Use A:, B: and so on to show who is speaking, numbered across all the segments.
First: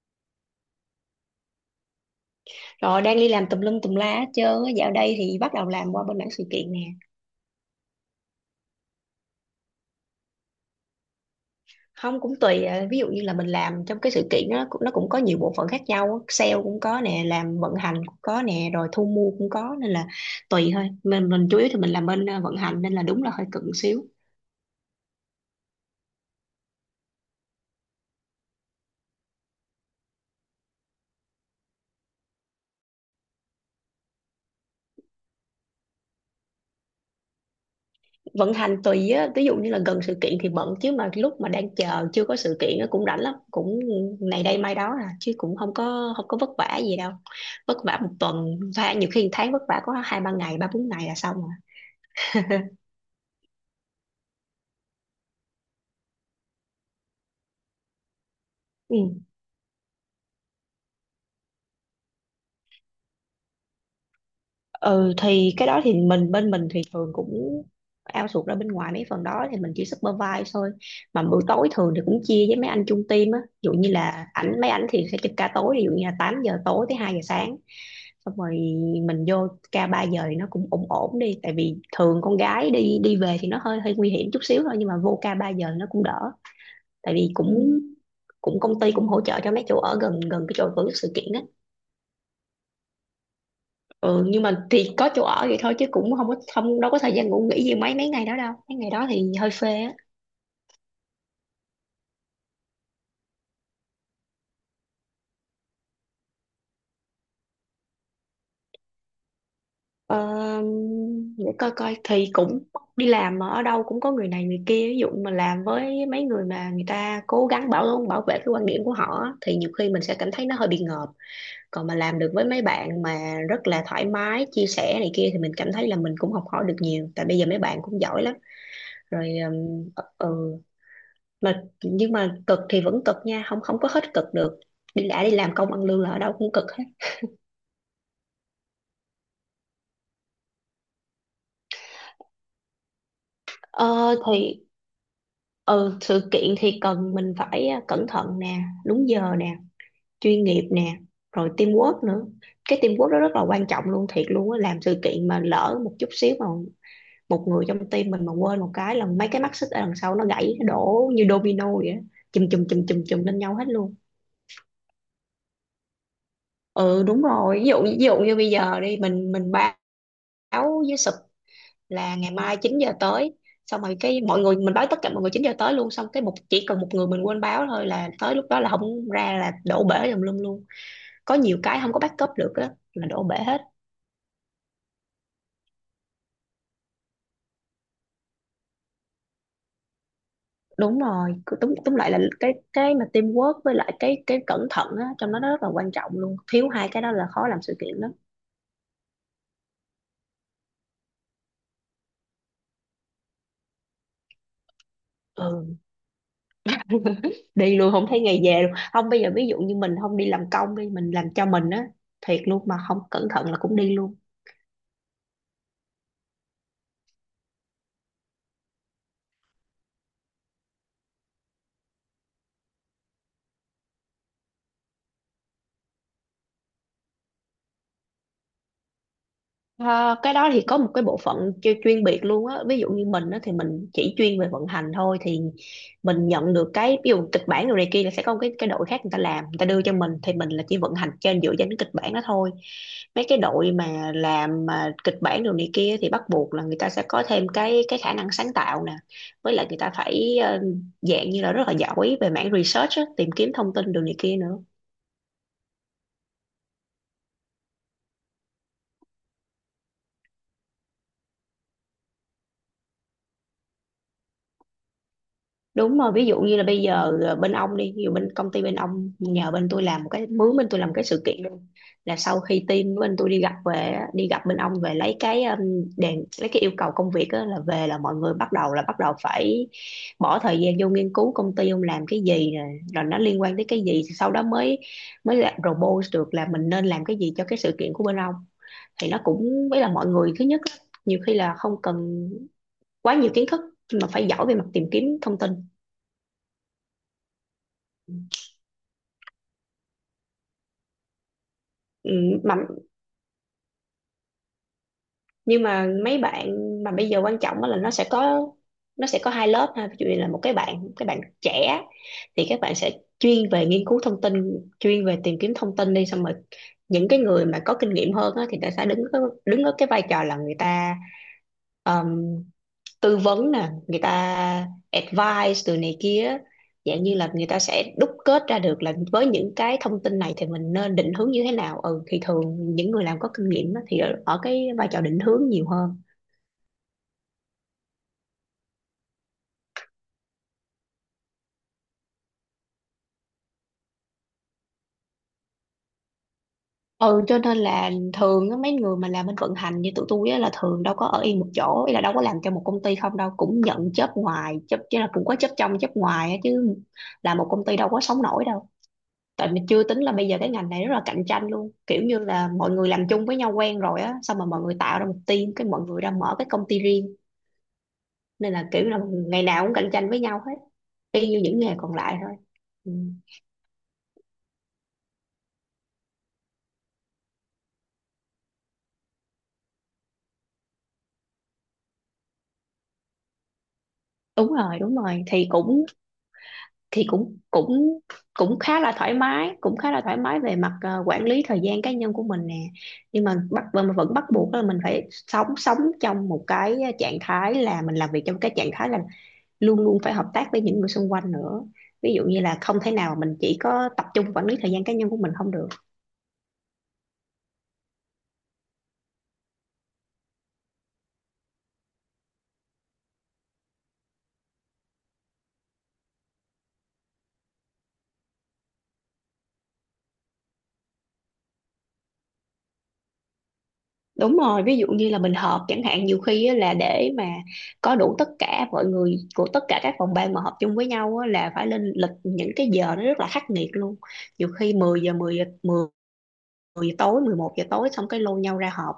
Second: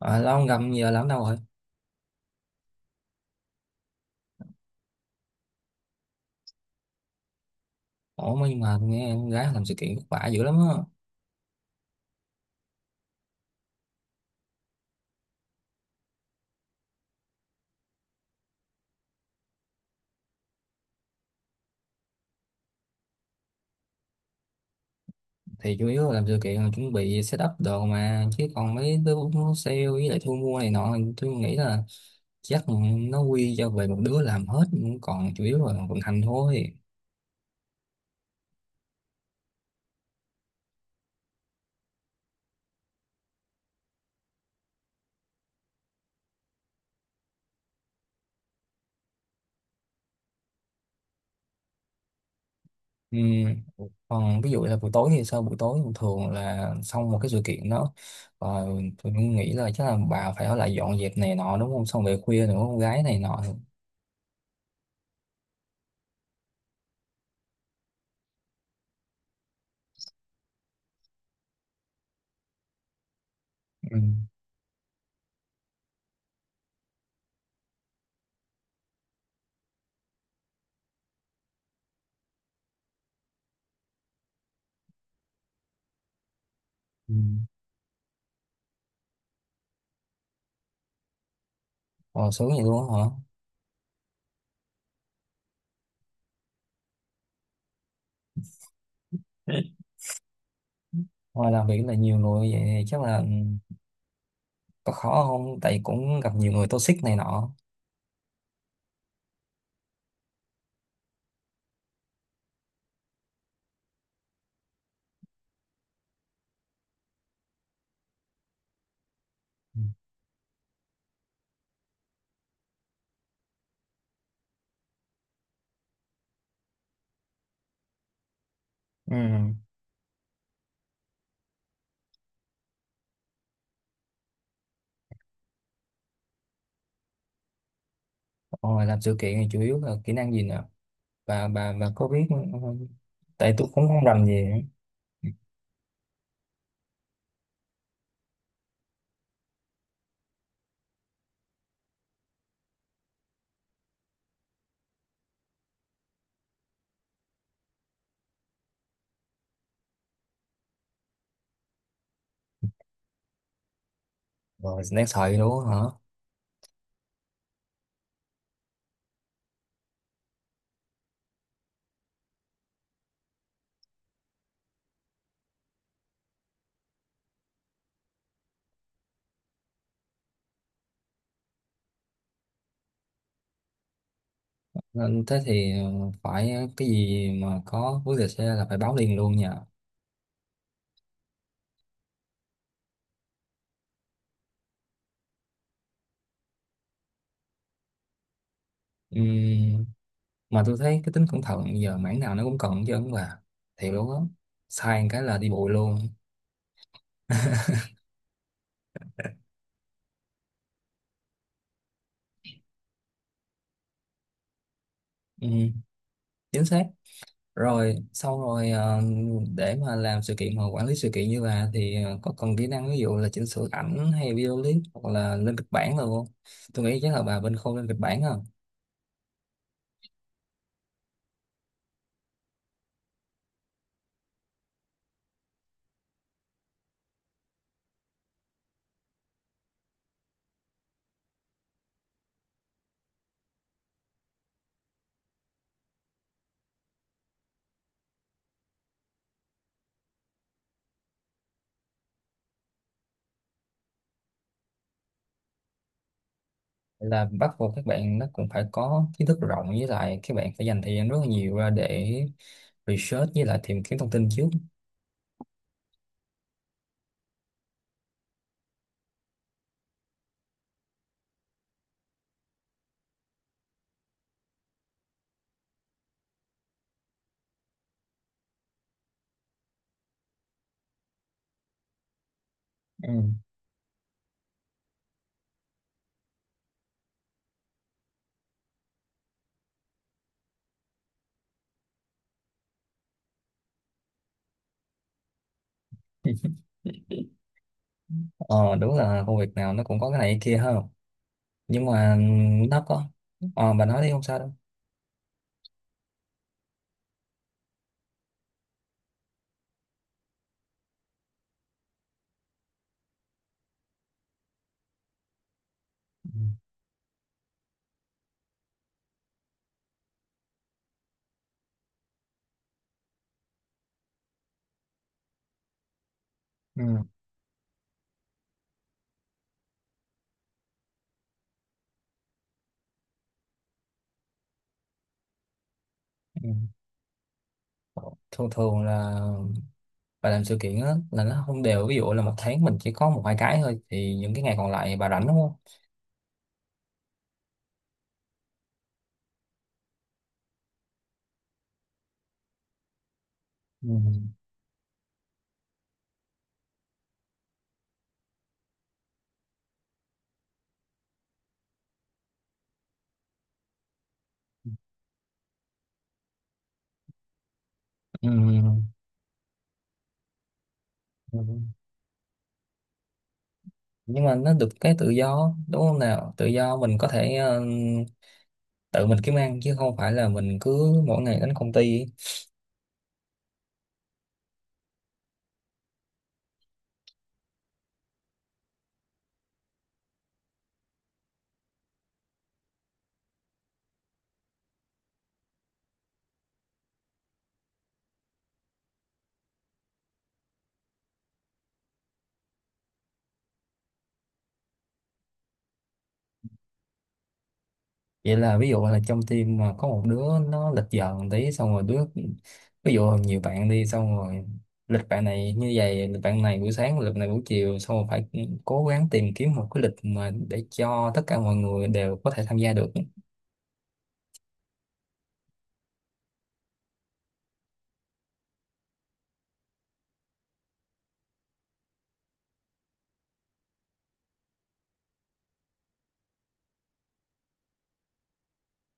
A: À, lâu không gặp giờ làm đâu rồi.
B: Rồi đang đi làm tùm lum tùm la hết trơn á. Dạo đây thì bắt đầu làm qua bên mảng sự kiện nè.
A: Ủa mà nhưng mà tôi nghe con gái làm sự kiện vất vả dữ lắm á.
B: Không cũng tùy à, ví dụ như là mình làm trong cái sự kiện đó nó cũng có nhiều bộ phận khác nhau á. Sale cũng có nè, làm vận hành cũng có nè, rồi thu mua cũng có nên là tùy thôi. Mình chủ yếu thì mình làm bên vận hành nên là đúng là hơi cận xíu.
A: Thì chủ yếu là làm sự kiện là chuẩn bị setup đồ mà, chứ còn mấy đứa nó sale với lại thu mua này nọ tôi nghĩ là chắc nó quy cho về một đứa làm hết, còn chủ yếu là vận hành thôi.
B: Vận hành tùy á, ví dụ như là gần sự kiện thì bận, chứ mà lúc mà đang chờ chưa có sự kiện á cũng rảnh lắm, cũng này đây mai đó à, chứ cũng không có vất vả gì đâu. Vất vả một tuần, và nhiều khi một tháng vất vả có hai ba ngày, ba bốn ngày là xong rồi.
A: Ừ. Còn ví dụ là buổi tối thì sao, buổi tối thường thường là xong một cái sự kiện đó rồi tôi
B: Ừ.
A: cũng nghĩ là chắc là bà phải ở lại dọn dẹp này nọ đúng không, xong về khuya nữa con gái này nọ.
B: Ừ thì cái đó thì bên mình thì thường cũng outsource ra bên ngoài mấy phần đó, thì mình chỉ supervise thôi. Mà bữa tối thường thì cũng chia với mấy anh chung team á, ví dụ như
A: Ừ.
B: là mấy ảnh thì sẽ trực ca tối, ví dụ như là 8 giờ tối tới 2 giờ sáng, xong rồi mình vô ca 3 giờ thì nó cũng ổn ổn đi. Tại vì thường con gái đi đi về thì nó hơi hơi nguy hiểm chút xíu thôi, nhưng mà vô ca 3 giờ nó cũng đỡ,
A: Ừ.
B: tại vì cũng cũng công ty cũng hỗ trợ cho mấy chỗ ở gần gần cái chỗ tổ chức sự kiện á.
A: Ồ, sướng vậy luôn á.
B: Ừ, nhưng mà thì có chỗ ở vậy thôi, chứ cũng không có không đâu có thời gian ngủ nghỉ gì mấy mấy ngày đó đâu, mấy ngày đó thì hơi
A: Hả?
B: phê á.
A: Ngoài làm việc là nhiều người vậy thì chắc là, có khó không, tại cũng gặp nhiều người toxic này nọ.
B: Ờ, để coi coi thì cũng đi làm mà ở đâu cũng có người này người kia, ví dụ mà làm với mấy người mà người ta cố gắng bảo bảo vệ cái quan điểm của họ á, thì nhiều
A: Ừ.
B: khi mình sẽ cảm thấy nó hơi bị ngợp. Còn mà làm được với mấy bạn mà rất là thoải mái chia sẻ này kia, thì mình cảm thấy là mình cũng học hỏi được nhiều, tại bây giờ mấy bạn cũng giỏi lắm
A: Ừ.
B: rồi. Ừ, mà nhưng mà cực thì vẫn cực nha, không không có hết cực được. Đi đã đi làm công ăn lương là ở đâu cũng cực hết.
A: Rồi làm sự kiện thì chủ yếu là kỹ năng gì nè, bà có biết, ừ, tại tôi cũng không
B: Ờ,
A: rành gì.
B: thì ừ, sự kiện thì cần mình phải cẩn thận nè, đúng giờ nè, chuyên nghiệp nè, rồi teamwork nữa. Cái teamwork đó rất là quan trọng luôn, thiệt luôn á. Làm sự kiện mà lỡ một chút xíu mà một người trong team mình mà quên một cái là mấy cái mắt xích ở đằng sau nó gãy, nó đổ như domino vậy á, chùm chùm chùm chùm chùm lên nhau hết luôn.
A: Rồi đáng sợ vậy đúng không hả.
B: Ừ đúng rồi, ví dụ như bây giờ đi mình báo với sụp là ngày mai 9 giờ tới, xong rồi cái mọi người mình báo tất cả mọi người 9 giờ tới luôn, xong cái chỉ cần một người mình quên báo thôi là tới lúc đó là không ra, là đổ bể tùm lum luôn. Có nhiều cái không có backup được á là đổ bể hết.
A: Nên thế thì phải cái gì mà có vấn đề xe là phải báo liền luôn nha.
B: Đúng rồi, cứ túm túm lại là cái mà teamwork với lại cái cẩn thận á, trong đó nó rất là quan trọng luôn, thiếu 2 cái đó là khó làm sự kiện lắm.
A: Ừm, mà tôi thấy cái tính cẩn thận giờ mảng nào nó cũng cần chứ bà, thiệt luôn á, sai một cái là đi bụi
B: Ừ
A: luôn.
B: đi luôn không thấy ngày về luôn. Không, bây giờ ví dụ như mình không đi làm công, đi mình làm cho mình á, thiệt luôn mà không cẩn thận là cũng đi luôn.
A: Ừm. Chính xác. Rồi xong rồi để mà làm sự kiện hoặc quản lý sự kiện như bà thì có cần kỹ năng ví dụ là chỉnh sửa ảnh hay video clip hoặc là lên kịch bản rồi không, tôi nghĩ chắc là bà bên khâu lên kịch bản không.
B: Ờ, cái đó thì có một cái bộ phận chuyên biệt luôn á. Ví dụ như mình á thì mình chỉ chuyên về vận hành thôi, thì mình nhận được cái ví dụ kịch bản rồi này kia là sẽ có một cái đội khác người ta làm, người ta đưa cho mình, thì mình là chỉ vận hành trên dựa trên cái kịch bản đó thôi. Mấy cái đội mà làm mà kịch bản rồi này kia thì bắt buộc là người ta sẽ có thêm cái khả năng sáng tạo nè, với lại người ta phải dạng như là rất là giỏi về mảng research á, tìm kiếm thông tin đồ này kia nữa.
A: Là bắt buộc các bạn nó cũng phải có kiến thức rộng, với lại các bạn phải dành thời gian rất là nhiều ra để research với lại tìm kiếm thông tin trước.
B: Đúng rồi, ví dụ như là bây giờ bên ông đi, ví dụ bên công ty bên ông nhờ bên tôi làm một cái, mướn bên tôi làm một cái sự kiện luôn, là sau khi team bên tôi đi gặp về á, đi gặp bên ông về lấy cái đèn, lấy cái yêu cầu công việc á, là về là mọi người bắt đầu là bắt đầu phải bỏ thời gian vô nghiên cứu công ty ông làm cái gì rồi, rồi nó
A: Ừ.
B: liên quan tới cái gì, sau đó mới mới lại propose được là mình nên làm cái gì cho cái sự kiện của bên ông. Thì nó cũng với là mọi người thứ nhất á, nhiều khi là không cần quá nhiều kiến thức, nhưng mà phải giỏi về mặt tìm kiếm thông tin.
A: Ờ đúng là công việc nào nó cũng có cái này cái kia ha, nhưng
B: Ừ,
A: mà
B: mà
A: nó có, ờ bà nói đi không sao đâu.
B: nhưng mà mấy bạn mà bây giờ quan trọng á là nó sẽ có 2 lớp ha. Ví dụ như là một cái bạn, cái bạn trẻ, thì các bạn sẽ chuyên về nghiên cứu thông tin, chuyên về tìm kiếm thông tin đi, xong
A: Ừ.
B: rồi những cái người mà có kinh nghiệm hơn á, thì người ta sẽ đứng ở cái vai trò là người ta tư vấn nè, người ta advice từ này kia,
A: Ừ.
B: dạng như là người ta sẽ đúc kết ra được là với những cái thông tin này thì mình nên định hướng như thế nào. Ừ thì thường những người làm có kinh nghiệm á, thì ở cái vai trò định hướng nhiều hơn.
A: Ừ. Thường thường là bà làm sự kiện á là nó không đều, ví dụ là một tháng mình chỉ có một hai cái thôi thì những cái ngày còn lại bà rảnh đúng không.
B: Ừ cho nên là thường á, mấy người mà làm bên vận hành như tụi tôi á, là thường đâu có ở yên một chỗ, ý là đâu có làm cho một công ty không đâu, cũng nhận job
A: Ừ.
B: ngoài job chứ, là cũng có job trong job ngoài á, chứ là một công ty đâu có sống nổi đâu. Tại mình chưa tính là bây giờ cái ngành này rất là cạnh tranh luôn, kiểu như là mọi người làm chung với nhau quen rồi á, xong mà mọi người tạo ra một team cái mọi người ra mở cái công ty riêng, nên là kiểu
A: Ừ.
B: là ngày nào cũng cạnh tranh với nhau hết, y
A: Ừ.
B: như những nghề còn lại thôi. Ừ.
A: Nhưng mà nó được cái tự do đúng không nào, tự do mình có thể tự mình kiếm ăn chứ không phải là mình cứ mỗi ngày đến công ty.
B: Đúng rồi, đúng rồi thì cũng cũng cũng khá là thoải mái, cũng khá là thoải mái về mặt quản lý thời gian cá nhân của mình nè. Nhưng mà bắt mà vẫn bắt buộc là mình phải sống sống trong một cái trạng thái là mình làm việc trong cái trạng thái là luôn luôn phải hợp tác với những người xung quanh nữa. Ví dụ như là không thể nào mình chỉ có tập trung quản lý thời gian cá nhân của mình không được.
A: Vậy là ví dụ là trong team mà có một đứa nó lịch giờ một tí xong rồi đứa, ví dụ nhiều bạn đi xong rồi lịch bạn này như vậy, lịch bạn này buổi sáng, lịch này buổi chiều, xong rồi phải cố gắng tìm kiếm một cái lịch mà để cho tất cả mọi người đều có thể tham gia được.
B: Đúng rồi, ví dụ như là mình họp chẳng hạn, nhiều khi á, là để mà có đủ tất cả mọi người của tất cả các phòng ban mà họp chung với nhau á, là phải lên lịch những cái giờ nó rất là khắc nghiệt luôn. Nhiều khi 10 giờ tối, 11 giờ tối, xong cái lôi nhau ra họp.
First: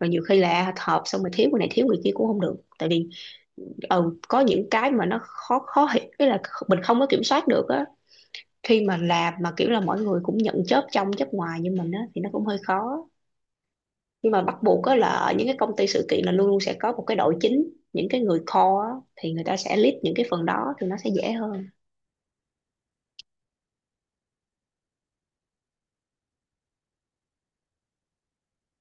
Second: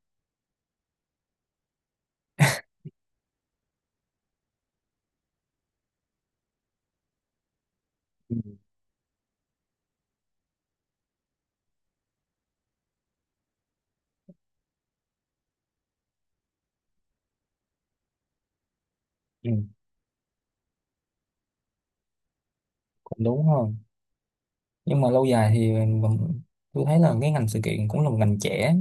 B: Rồi nhiều khi là họp xong rồi thiếu người này thiếu người kia cũng không được, tại vì ừ, có những cái mà nó khó khó hiểu cái là mình không có kiểm soát được á.
A: Ừ.
B: Khi mà làm mà kiểu là mọi người cũng nhận chớp trong chớp ngoài như mình á, thì nó cũng hơi khó. Nhưng mà bắt buộc á là ở những cái công ty sự kiện là luôn luôn sẽ có một cái đội chính, những cái người core á, thì người
A: Ừ,
B: ta sẽ lead những cái phần đó, thì nó sẽ dễ hơn.
A: cũng đúng ha, nhưng mà lâu dài thì mình- tôi thấy là cái ngành sự kiện cũng là một ngành trẻ,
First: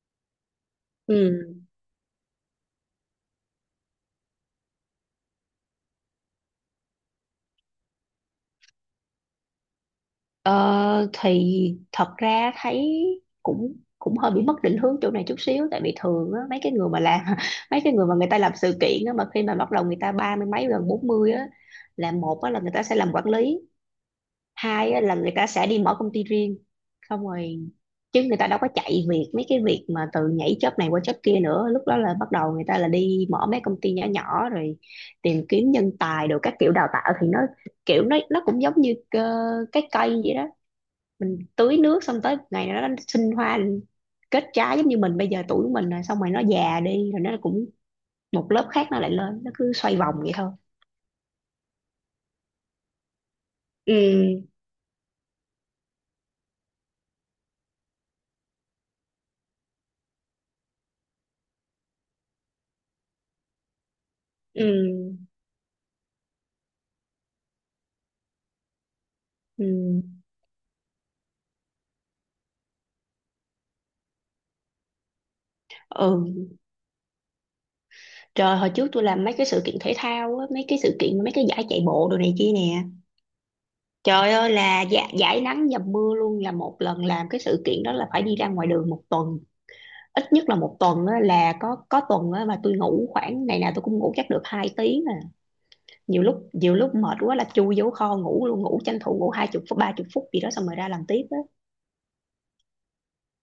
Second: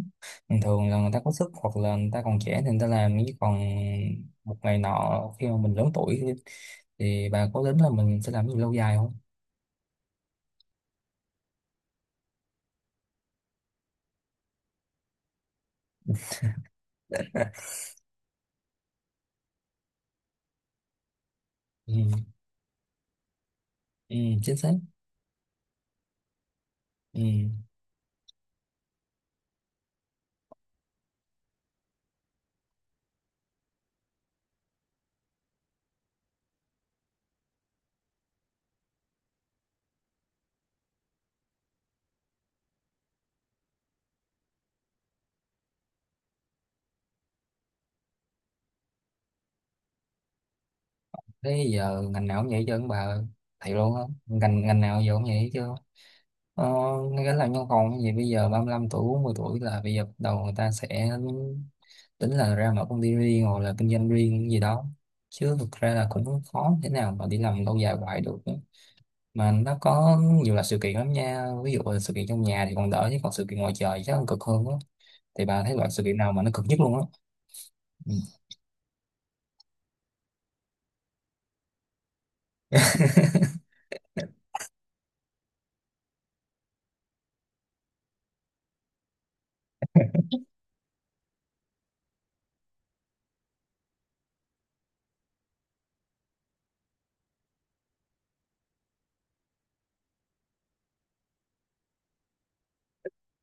A: bình thường là người ta có sức
B: Ừ.
A: hoặc là người ta còn trẻ thì người ta làm, chứ còn một ngày nọ khi mà mình lớn tuổi thì bà có tính là mình sẽ làm gì lâu dài không.
B: ờ, thì thật ra thấy cũng cũng hơi bị mất định hướng chỗ này chút xíu, tại vì thường á, mấy cái người mà làm mấy cái người mà người ta làm sự kiện á, mà khi mà bắt đầu người ta ba mươi mấy gần 40 á,
A: Ừ,
B: là một á, là người ta sẽ làm quản lý.
A: ừ chính xác.
B: Hai á, là người ta sẽ đi mở công ty riêng xong
A: Ừ
B: rồi, chứ người ta đâu có chạy việc mấy cái việc mà từ nhảy job này qua job kia nữa. Lúc đó là bắt đầu người ta là đi mở mấy công ty nhỏ nhỏ rồi tìm kiếm nhân tài, được các kiểu đào tạo thì nó kiểu nó cũng giống như cái cây vậy đó. Mình tưới nước xong tới ngày nào đó nó sinh hoa kết trái, giống như mình bây giờ tuổi của mình rồi, xong rồi nó già đi rồi nó cũng một lớp khác nó lại lên, nó cứ xoay vòng vậy thôi.
A: thế giờ ngành nào cũng vậy chứ bà, thầy luôn không,
B: Ừ,
A: ngành ngành nào giờ cũng vậy chứ. Ờ, ngay cả làm văn phòng thì bây giờ 35 tuổi 40 tuổi là bây giờ bắt đầu người ta sẽ tính là ra mở công ty riêng hoặc là kinh doanh riêng gì đó,
B: ừ,
A: chứ thực ra là cũng khó thế nào mà đi làm lâu dài hoài được, mà
B: ừ,
A: nó có nhiều là sự kiện lắm nha, ví dụ là sự kiện trong nhà thì còn đỡ chứ còn sự kiện ngoài trời chắc còn cực hơn á, thì bà thấy loại sự kiện nào mà
B: ừ,
A: nó cực nhất luôn á. Ừ.
B: trời, hồi trước tôi làm mấy cái sự kiện thể thao á, mấy cái sự kiện mấy cái giải chạy bộ đồ này kia nè. Trời ơi là dạ, giải nắng dầm mưa luôn, là một lần làm cái sự kiện đó là phải đi ra ngoài đường một tuần, ít nhất là một tuần á, là có tuần á, mà tôi ngủ khoảng, ngày nào tôi cũng ngủ chắc được 2 tiếng à. Nhiều lúc mệt quá là chui vô kho ngủ luôn, ngủ tranh thủ ngủ 20 phút 30 phút gì đó xong rồi ra làm tiếp á.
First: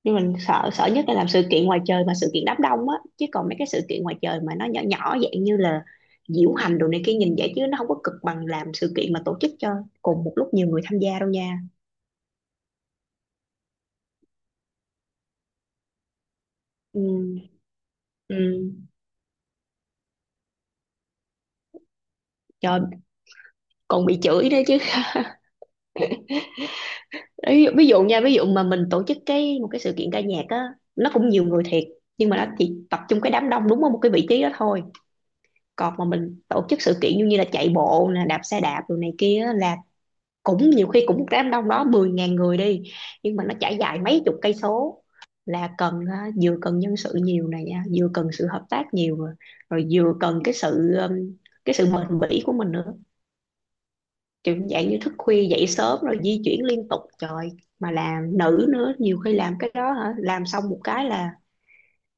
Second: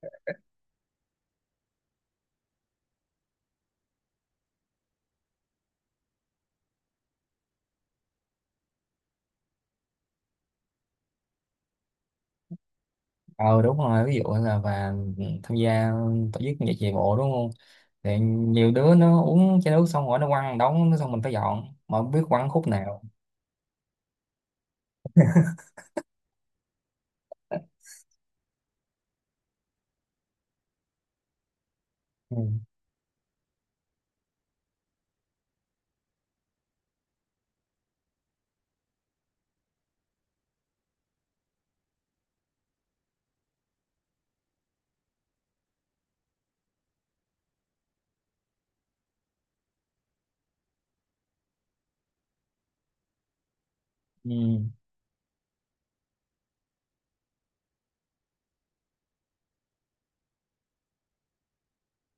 B: Nhưng mình sợ sợ nhất là làm sự kiện ngoài trời mà sự kiện đám đông á, chứ còn mấy cái sự kiện ngoài trời mà nó nhỏ nhỏ dạng như là diễu hành đồ này kia, nhìn vậy chứ nó không có cực bằng làm sự kiện mà tổ chức cho cùng một lúc nhiều người tham gia đâu nha.
A: Ờ đúng rồi, ví dụ là và tham gia tổ chức giải chạy bộ đúng
B: Ừ,
A: không, thì
B: ừ.
A: nhiều đứa nó uống chai nước xong rồi nó quăng đống, xong mình phải dọn mà không biết quăng khúc
B: Trời,
A: nào.
B: còn bị chửi nữa chứ. Ví dụ, ví dụ nha, ví dụ mà mình tổ chức cái một cái sự kiện ca nhạc á, nó cũng nhiều người thiệt nhưng
A: Ừ.
B: mà nó chỉ tập trung cái đám đông đúng ở một cái vị trí đó thôi. Còn mà mình tổ chức sự kiện như như là chạy bộ nè, đạp xe đạp rồi này kia á, là cũng nhiều khi cũng một đám đông đó 10 ngàn người đi, nhưng mà nó trải dài mấy chục cây số, là cần vừa cần nhân sự nhiều này nha, vừa cần sự hợp tác nhiều rồi, rồi vừa cần cái sự bền bỉ của mình nữa. Kiểu
A: Ừ.
B: dạng như thức khuya dậy sớm rồi di chuyển liên tục, trời, mà làm nữa nhiều khi làm cái đó hả, làm xong một cái là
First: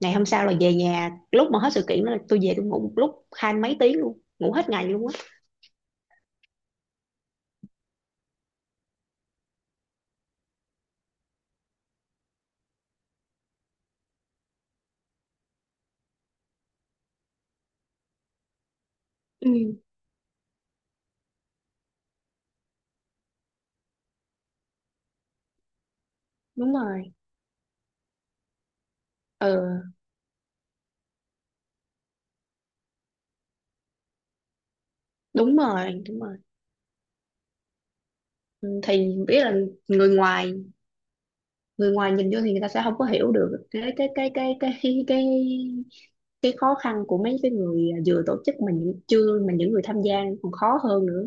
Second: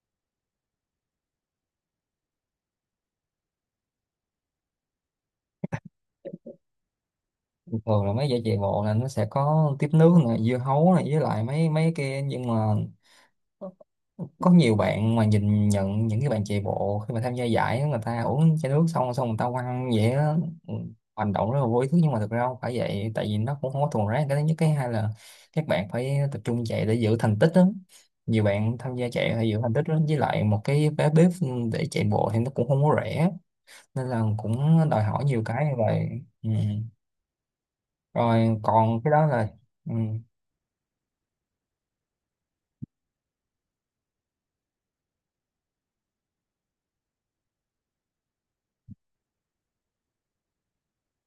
B: ngày hôm sau là về nhà. Lúc mà hết sự kiện đó là tôi về tôi ngủ một lúc 20 mấy tiếng luôn, ngủ hết ngày luôn á.
A: Thường là mấy giải chạy bộ là nó sẽ có tiếp nước này, dưa hấu này, với lại mấy mấy kia, nhưng mà có nhiều bạn mà nhìn nhận những cái bạn chạy bộ, khi mà tham gia giải á, người ta uống chai nước xong xong người ta
B: Ừ,
A: quăng vậy á. Ừ, hành động rất là vô ý thức nhưng mà thực ra không phải vậy, tại vì nó cũng không có thuần rác, cái thứ nhất, cái hai là các bạn phải tập trung
B: đúng
A: chạy để
B: rồi.
A: giữ thành tích đó. Nhiều bạn tham gia chạy phải giữ thành
B: Ừ,
A: tích đó, với lại một cái vé bếp để chạy bộ thì nó cũng không có rẻ, nên là cũng đòi hỏi nhiều
B: đúng
A: cái như
B: rồi,
A: vậy.
B: đúng rồi.
A: Ừ. Rồi
B: Ừ,
A: còn cái
B: thì
A: đó
B: biết
A: là.
B: là
A: Ừ.
B: người ngoài, người ngoài nhìn vô thì người ta sẽ không có hiểu được cái khó khăn của mấy cái người vừa tổ chức, mà những chưa mà những người tham gia còn khó hơn nữa.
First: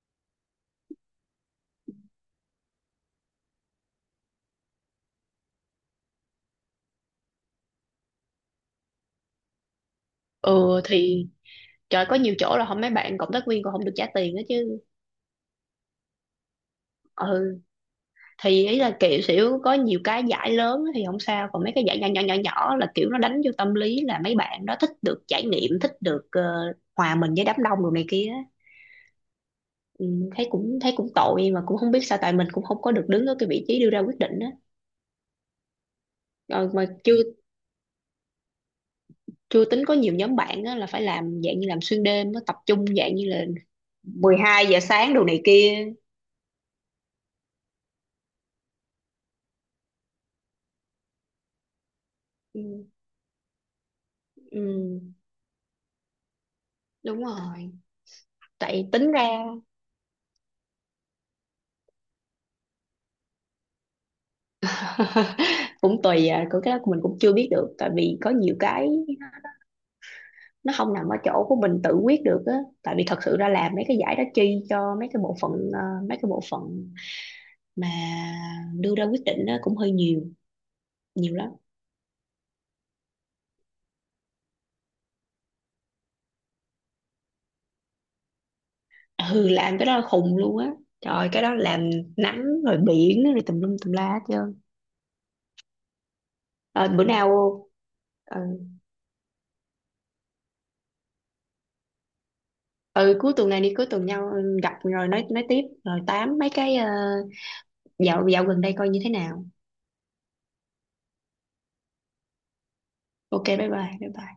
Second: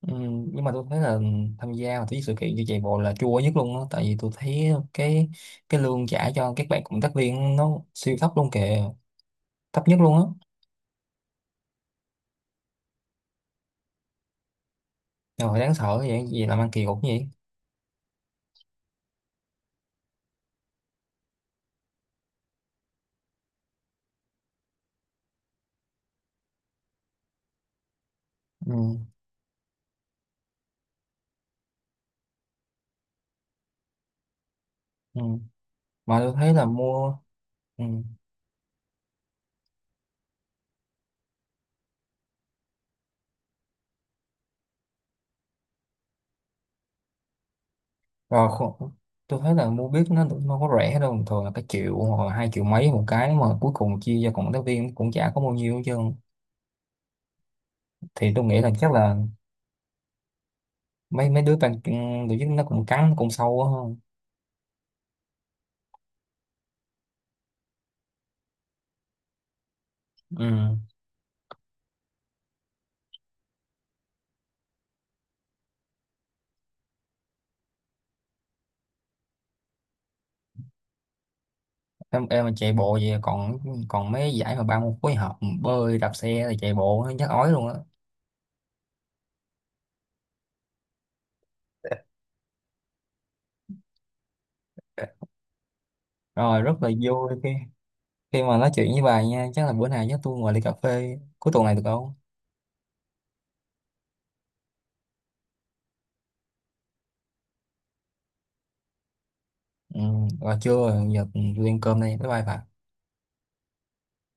A: Ừ, nhưng mà tôi thấy là tham gia vào cái sự kiện như chạy bộ là chua nhất luôn á, tại vì tôi thấy cái lương trả cho các bạn cộng tác viên nó siêu thấp luôn kìa, thấp nhất luôn á.
B: Ừ thì trời, có nhiều chỗ là không, mấy bạn cộng tác viên còn không được trả tiền đó chứ.
A: Rồi đáng sợ vậy, gì làm ăn kỳ cục như vậy.
B: Ừ thì ý là kiểu xỉu, có nhiều cái giải lớn thì không sao, còn mấy cái giải nhỏ nhỏ là kiểu nó đánh vô tâm lý là mấy bạn đó thích được trải nghiệm, thích được hòa mình với đám đông đồ này kia á.
A: Ừ.
B: Ừ, thấy cũng tội mà cũng không biết sao, tại mình cũng không có được đứng ở cái vị trí đưa ra quyết định á.
A: Ừ. Mà tôi thấy là
B: Ờ, mà chưa
A: mua. Ừ.
B: chưa tính có nhiều nhóm bạn á, là phải làm dạng như làm xuyên đêm á, tập trung dạng như là 12 giờ sáng đồ này kia.
A: Rồi khu- tôi thấy là mua biết nó cũng không có rẻ đâu, thường là cái triệu hoặc là hai
B: Ừ,
A: triệu mấy một cái, mà cuối cùng chia cho cộng tác viên
B: ừ,
A: cũng chả có bao nhiêu hết trơn,
B: đúng rồi.
A: thì tôi nghĩ là
B: Tại
A: chắc
B: tính
A: là
B: ra
A: mấy mấy đứa ban tổ chức nó cũng cắn cũng sâu á.
B: cũng tùy à, của cái đó mình cũng chưa biết được, tại vì có nhiều cái
A: Ừ.
B: nó không nằm ở chỗ của mình tự quyết được á. Tại vì thật sự ra làm mấy cái giải đó chi cho mấy cái bộ phận mấy cái bộ phận mà đưa ra quyết định á cũng hơi nhiều, nhiều lắm.
A: em mà chạy bộ vậy còn, còn mấy giải mà ba môn phối hợp bơi đạp xe rồi chạy bộ nó chắc ói luôn á.
B: Ừ, làm cái đó là khùng luôn á, trời ơi, cái đó làm nắng rồi biển rồi tùm lum tùm la hết trơn.
A: Rồi rất là
B: Ờ, bữa nào,
A: vui khi,
B: ừ,
A: khi mà nói chuyện với bà nha, chắc là bữa nào chắc tôi ngồi ly cà phê cuối tuần này được không.
B: ừ, cuối tuần này đi, cuối tuần nhau, ừ, gặp rồi nói tiếp, rồi tám mấy cái dạo dạo gần đây coi như thế nào.
A: Ừ, rồi chưa, giờ tôi ăn cơm đây, bye bye bà.
B: Ok, bye bye, bye bye.